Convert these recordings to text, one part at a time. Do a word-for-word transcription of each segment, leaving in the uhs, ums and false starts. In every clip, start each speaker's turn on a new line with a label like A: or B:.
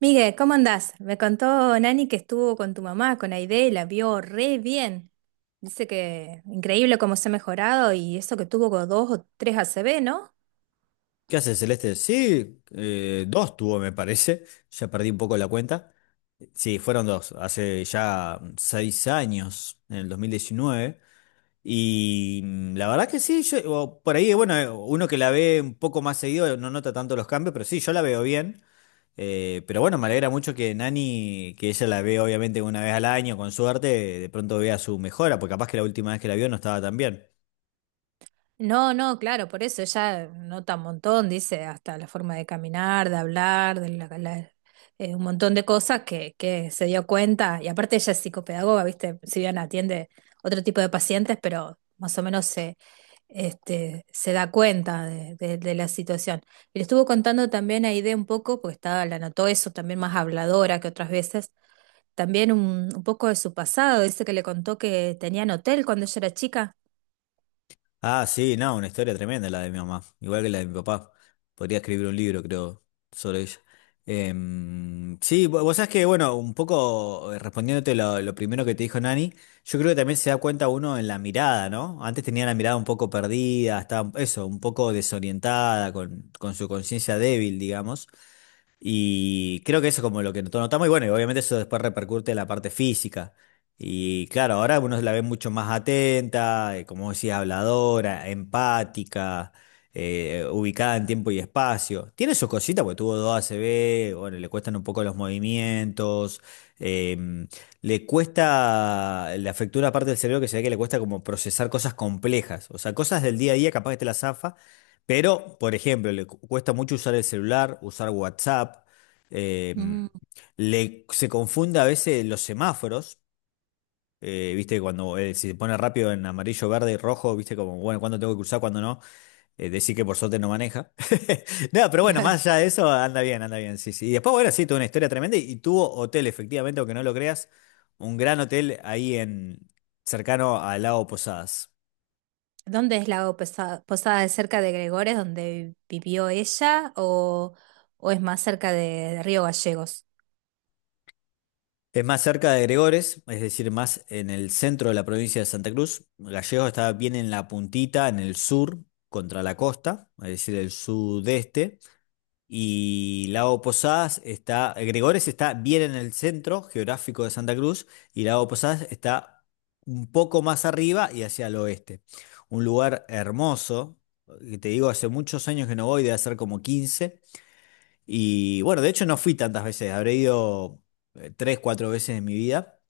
A: Miguel, ¿cómo andás? Me contó Nani que estuvo con tu mamá, con Aide, y la vio re bien. Dice que increíble cómo se ha mejorado y eso que tuvo con dos o tres A C V, ¿no?
B: ¿Qué hace Celeste? Sí, eh, dos tuvo, me parece. Ya perdí un poco la cuenta. Sí, fueron dos, hace ya mm, seis años, en el dos mil diecinueve. Y mm, la verdad que sí, yo- o por ahí, bueno, eh, uno que la ve un poco más seguido no nota tanto los cambios, pero sí, yo la veo bien. Eh, pero bueno, me alegra mucho que Nani, que ella la ve obviamente una vez al año, con suerte, de pronto vea su mejora, porque capaz que la última vez que la vio no estaba tan bien.
A: No, no, claro, por eso ella nota un montón, dice, hasta la forma de caminar, de hablar, de la- la- eh, un montón de cosas que, que se dio cuenta. Y aparte ella es psicopedagoga, ¿viste? Si bien atiende otro tipo de pacientes, pero más o menos se, este, se da cuenta de, de- de la situación. Y le estuvo contando también a Aide un poco, porque estaba, la notó eso, también más habladora que otras veces, también un, un poco de su pasado. Dice que le contó que tenía en hotel cuando ella era chica.
B: Ah, sí, no, una historia tremenda la de mi mamá, igual que la de mi papá. Podría escribir un libro, creo, sobre ella. Em, sí, vo- vos sabés que, bueno, un poco eh, respondiéndote lo, lo primero que te dijo Nani, yo creo que también se da cuenta uno en la mirada, ¿no? Antes tenía la mirada un poco perdida, estaba, eso, un poco desorientada, con, con su conciencia débil, digamos. Y creo que eso es como lo que not- notamos, y bueno, y obviamente eso después repercute en la parte física. Y claro, ahora uno la ve mucho más atenta, eh, como decía, habladora, empática, eh, ubicada en tiempo y espacio. Tiene sus cositas, porque tuvo dos A C A C V, bueno, le cuestan un poco los movimientos, em, le cuesta, le afectó una parte del cerebro que se ve que le cuesta como procesar cosas complejas, o sea, cosas del día a día capaz que te la zafa, pero, por ejemplo, le cu- cuesta mucho usar el celular, usar WhatsApp, eh,
A: Mm.
B: le, se confunde a veces los semáforos, eh, viste, cuando eh, si se pone rápido en amarillo, verde y rojo, viste, como, bueno, cuándo tengo que cruzar, cuándo no, eh, decir que por suerte no maneja. No, pero bueno, más allá de eso, anda bien, anda bien, sí, sí. Y después, bueno, sí, tuvo una historia tremenda y, y tuvo hotel, efectivamente, aunque no lo creas, un gran hotel ahí en, cercano al lago Posadas.
A: ¿Dónde es Lago Pesa- Posada? ¿Es cerca de Gregores, donde vivió ella, o, o es más cerca de de Río Gallegos?
B: Es más cerca de Gregores, es decir, más en el centro de la provincia de Santa Cruz. Gallegos está bien en la puntita, en el sur, contra la costa, es decir, el sudeste. Y Lago Posadas está, Gregores está bien en el centro geográfico de Santa Cruz y Lago Posadas está un poco más arriba y hacia el oeste. Un lugar hermoso, que te digo, hace muchos años que no voy, debe ser como quince. Y bueno, de hecho no fui tantas veces, habré ido eh, tres, cuatro veces en mi vida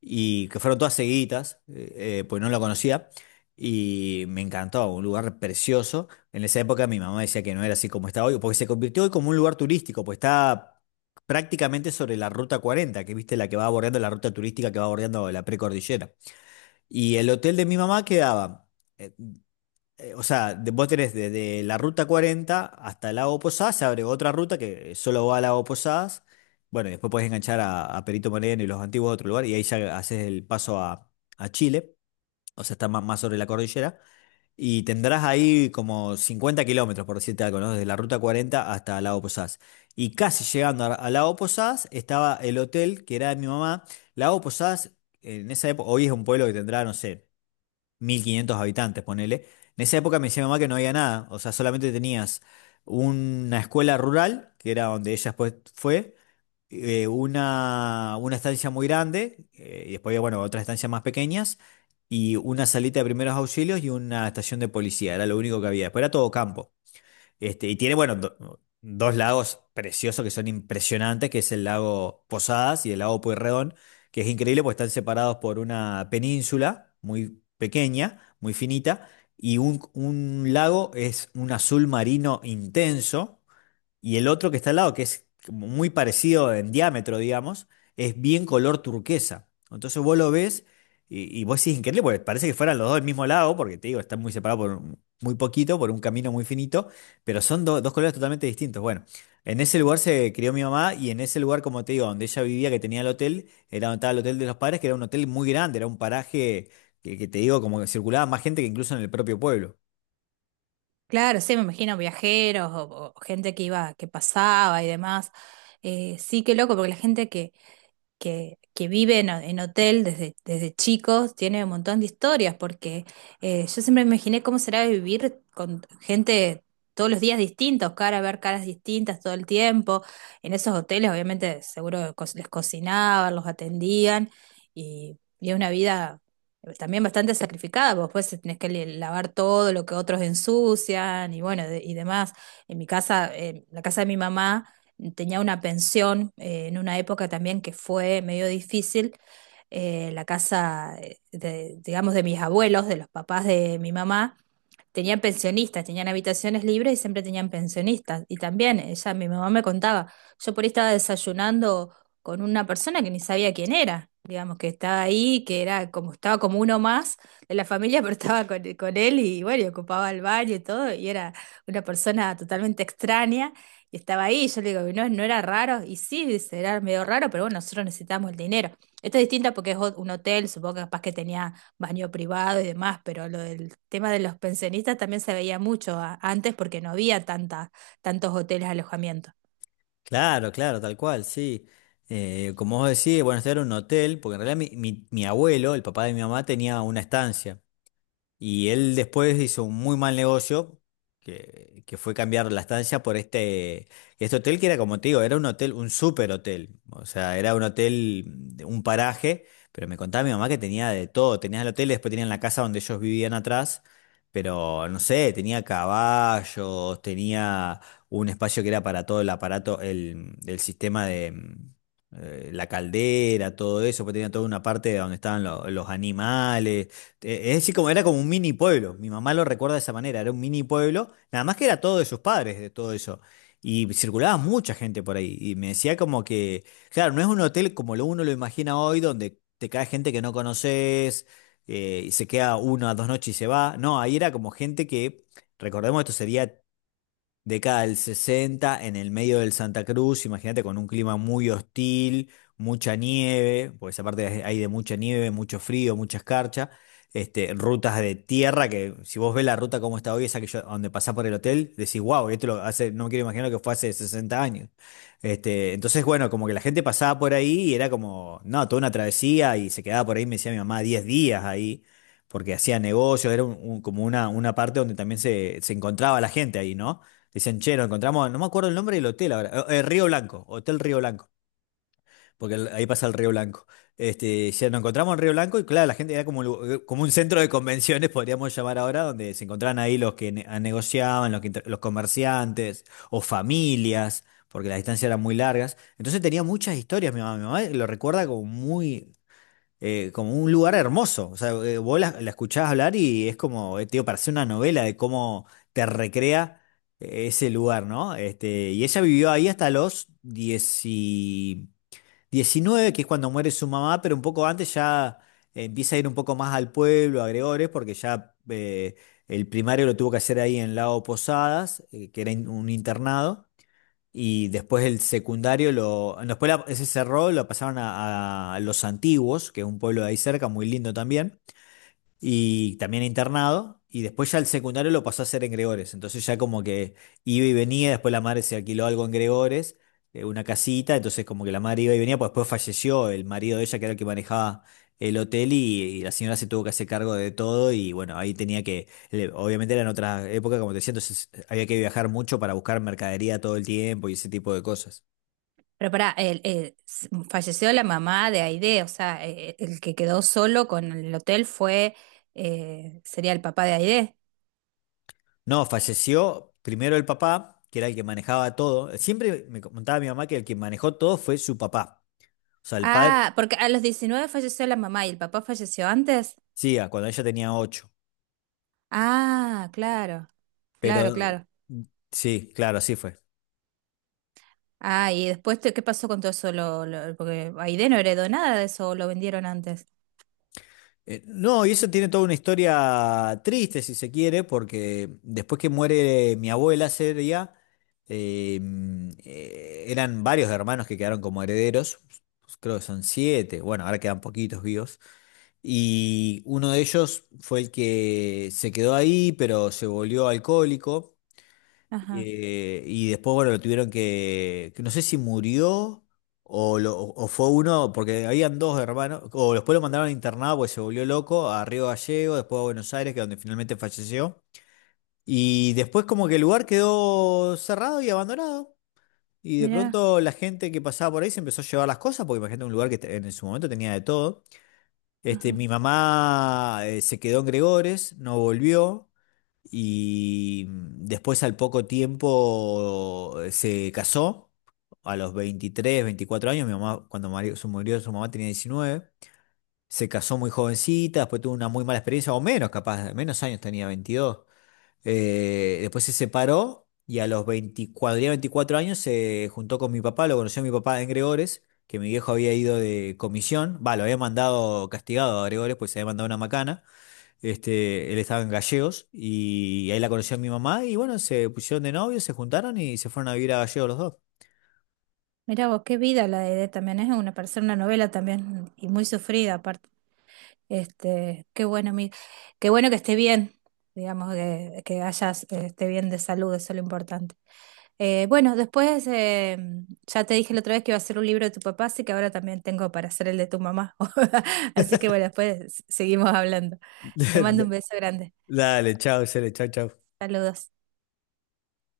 B: y que fueron todas seguiditas, eh, eh, pues no la conocía, y me encantó, un lugar precioso. En esa época mi mamá decía que no era así como está hoy, porque se convirtió hoy como un lugar turístico, pues está prácticamente sobre la ruta cuarenta que viste la que va bordeando la ruta turística que va bordeando la precordillera. Y el hotel de mi mamá quedaba. eh, eh, o sea, de- vos tenés desde la ruta cuarenta hasta el Lago Posadas, se abre otra ruta que solo va al Lago Posadas. Bueno, y después podés enganchar a, a Perito Moreno y los antiguos a otro lugar, y ahí ya haces el paso a, a Chile, o sea, está más, más sobre la cordillera. Y tendrás ahí como cincuenta kilómetros, por decirte algo, ¿no? Desde la ruta cuarenta hasta el Lago Posadas. Y casi llegando a, a Lago Posadas estaba el hotel que era de mi mamá. Lago Posadas, en esa época, hoy es un pueblo que tendrá, no sé. mil quinientos habitantes, ponele. En esa época me decía mi mamá que no había nada, o sea, solamente tenías una escuela rural, que era donde ella después fue, eh, una, una estancia muy grande, eh, y después había, bueno, otras estancias más pequeñas, y una salita de primeros auxilios y una estación de policía, era lo único que había. Después era todo campo. Este, y tiene, bueno, do- dos lagos preciosos que son impresionantes, que es el lago Posadas y el lago Pueyrredón, que es increíble porque están separados por una península muy pequeña, muy finita, y un, un lago es un azul marino intenso y el otro que está al lado, que es como muy parecido en diámetro, digamos, es bien color turquesa. Entonces vos lo ves y, y vos decís increíble, porque parece que fueran los dos del mismo lado, porque te digo, están muy separados por un- muy poquito, por un camino muy finito, pero son do- dos colores totalmente distintos. Bueno, en ese lugar se crió mi mamá y en ese lugar, como te digo, donde ella vivía, que tenía el hotel, era donde estaba el hotel de los padres, que era un hotel muy grande, era un paraje que, que te digo, como que circulaba más gente que incluso en el propio pueblo.
A: Claro, sí, me imagino viajeros o, o gente que iba, que pasaba y demás. Eh, sí, qué loco, porque la gente que, que, que vive en, en hotel desde, desde chicos tiene un montón de historias, porque eh, yo siempre me imaginé cómo será vivir con gente todos los días distintos, cara, ver caras distintas todo el tiempo. En esos hoteles, obviamente, seguro co- les cocinaban, los atendían, y, y es una vida también bastante sacrificada, porque después tenés que le- lavar todo lo que otros ensucian y bueno, de- y demás. En mi casa, en la casa de mi mamá, tenía una pensión eh, en una época también que fue medio difícil, eh, la casa, eh, de, digamos, de mis abuelos, de los papás de mi mamá, tenían pensionistas, tenían habitaciones libres y siempre tenían pensionistas. Y también ella, mi mamá me contaba, yo por ahí estaba desayunando con una persona que ni sabía quién era, digamos, que estaba ahí, que era como, estaba como uno más de la familia, pero estaba con, con él y bueno, y ocupaba el baño y todo, y era una persona totalmente extraña. Y estaba ahí, y yo le digo, no, no era raro, y sí, dice, era medio raro, pero bueno, nosotros necesitamos el dinero. Esto es distinto porque es ho- un hotel, supongo que capaz que tenía baño privado y demás, pero lo del tema de los pensionistas también se veía mucho a- antes porque no había tanta, tantos hoteles de alojamiento.
B: Claro, claro, tal cual, sí. Eh, como vos decís, bueno, este era un hotel, porque en realidad mi, mi- mi abuelo, el papá de mi mamá, tenía una estancia. Y él después hizo un muy mal negocio, que, que fue cambiar la estancia por este, este hotel que era, como te digo, era un hotel, un super hotel. O sea, era un hotel, de un paraje, pero me contaba mi mamá que tenía de todo. Tenías el hotel, después tenían la casa donde ellos vivían atrás, pero no sé, tenía caballos, tenía un espacio que era para todo el aparato, el, el sistema de... mm, eh, la caldera, todo eso, pues tenía toda una parte donde estaban lo- los animales, eh, es decir, como era como un mini pueblo. Mi mamá lo recuerda de esa manera. Era un mini pueblo, nada más que era todo de sus padres, de todo eso. Y circulaba mucha gente por ahí. Y me decía como que, claro, no es un hotel como lo uno lo imagina hoy, donde te cae gente que no conoces eh, y se queda uno a dos noches y se va. No, ahí era como gente que, recordemos, esto sería década del sesenta, en el medio del Santa Cruz, imagínate con un clima muy hostil, mucha nieve, porque esa parte hay de mucha nieve, mucho frío, mucha escarcha, este, rutas de tierra que si vos ves la ruta como está hoy, esa que yo, donde pasás por el hotel, decís, wow, esto lo hace, no me quiero imaginar lo que fue hace sesenta años. Este, entonces, bueno, como que la gente pasaba por ahí y era como, no, toda una travesía y se quedaba por ahí, me decía mi mamá, diez días ahí, porque hacía negocios, era un- un- como una, una parte donde también se, se encontraba la gente ahí, ¿no? Dicen, che, nos encontramos, no me acuerdo el nombre del hotel ahora, eh, eh, Río Blanco, Hotel Río Blanco, porque el- ahí pasa el Río Blanco. Este, ya nos encontramos en Río Blanco y claro, la gente era como, un lu- como un centro de convenciones, podríamos llamar ahora, donde se encontraban ahí los que ne- negociaban, los, que inter- los comerciantes o familias, porque las distancias eran muy largas. Entonces tenía muchas historias, mi mamá, mi mamá lo recuerda como muy, eh, como un lugar hermoso. O sea, eh, vos la, la escuchás hablar y es como, eh, tío, parece una novela de cómo te recrea eh, ese lugar, ¿no? Este, y ella vivió ahí hasta los diecinueve, diecinueve, que es cuando muere su mamá, pero un poco antes ya empieza a ir un poco más al pueblo, a Gregores, porque ya eh, el primario lo tuvo que hacer ahí en Lago Posadas, eh, que era in- un internado. Y después el secundario, lo, después la- ese cerró, lo pasaron a, a Los Antiguos, que es un pueblo de ahí cerca, muy lindo también y también internado. Y después ya el secundario lo pasó a hacer en Gregores. Entonces ya como que iba y venía, después la madre se alquiló algo en Gregores, eh, una casita, entonces como que la madre iba y venía, pues después falleció el marido de ella, que era el que manejaba el hotel, y, y la señora se tuvo que hacer cargo de todo, y bueno, ahí tenía que, le- obviamente era en otra época, como te decía, entonces había que viajar mucho para buscar mercadería todo el tiempo y ese tipo de cosas.
A: Pero pará, el- el- s- falleció la mamá de Aide, o sea, eh, el que quedó solo con el hotel fue, eh, sería el papá de Aide.
B: No, falleció primero el papá, que era el que manejaba todo. Siempre me contaba mi mamá que el que manejó todo fue su papá. O sea, el padre,
A: Ah, porque a los diecinueve falleció la mamá y el papá falleció antes.
B: sí, a cuando ella tenía ocho,
A: Ah, claro, claro,
B: pero
A: claro.
B: mm, sí, claro, así fue.
A: Ah, y después, te- ¿qué pasó con todo eso? Lo, lo- porque Aide no heredó nada de eso, lo vendieron antes.
B: Eh, no, y eso tiene toda una historia triste, si se quiere, porque después que muere mi abuela sería, eh, mm, eh, eran varios hermanos que quedaron como herederos, creo que son siete, bueno, ahora quedan poquitos vivos. Y uno de ellos fue el que se quedó ahí, pero se volvió alcohólico.
A: Ajá,
B: Eh, y después, bueno, lo tuvieron que, que no sé si murió o, lo- o fue uno, porque habían dos hermanos, o después lo mandaron internado porque se volvió loco a Río Gallego, después a Buenos Aires, que es donde finalmente falleció. Y después como que el lugar quedó cerrado y abandonado. Y de
A: mirá.
B: pronto la gente que pasaba por ahí se empezó a llevar las cosas, porque imagínate un lugar que te- en su momento tenía de todo. Este,
A: Ajá.
B: mi mamá eh, se quedó en Gregores, no volvió. Y mm, después al poco tiempo eh, se casó, a los veintitrés veinticuatro años, mi mamá, cuando mari- su- murió su mamá tenía diecinueve, se casó muy jovencita, después tuvo una muy mala experiencia, o menos capaz, menos años tenía, veintidós. Eh, después se separó y a los veinte cuando tenía veinticuatro años se juntó con mi papá, lo conoció mi papá en Gregores, que mi viejo había ido de comisión, va, lo había mandado castigado a Gregores, pues se había mandado una macana. Este, él estaba en Gallegos y ahí la conoció mi mamá y bueno, se pusieron de novios, se juntaron y se fueron a vivir a Gallegos los dos.
A: Mira vos, qué vida la de Edith, también es una persona, una novela también, y muy sufrida aparte. Este, qué bueno, mi- qué bueno que esté bien, digamos, que, que hayas, eh, esté bien de salud, eso es lo importante. Eh, bueno, después, eh, ya te dije la otra vez que iba a hacer un libro de tu papá, así que ahora también tengo para hacer el de tu mamá. Así que bueno, después seguimos hablando. Te mando un beso grande.
B: Dale, chao, Cele, chao, chao.
A: Saludos.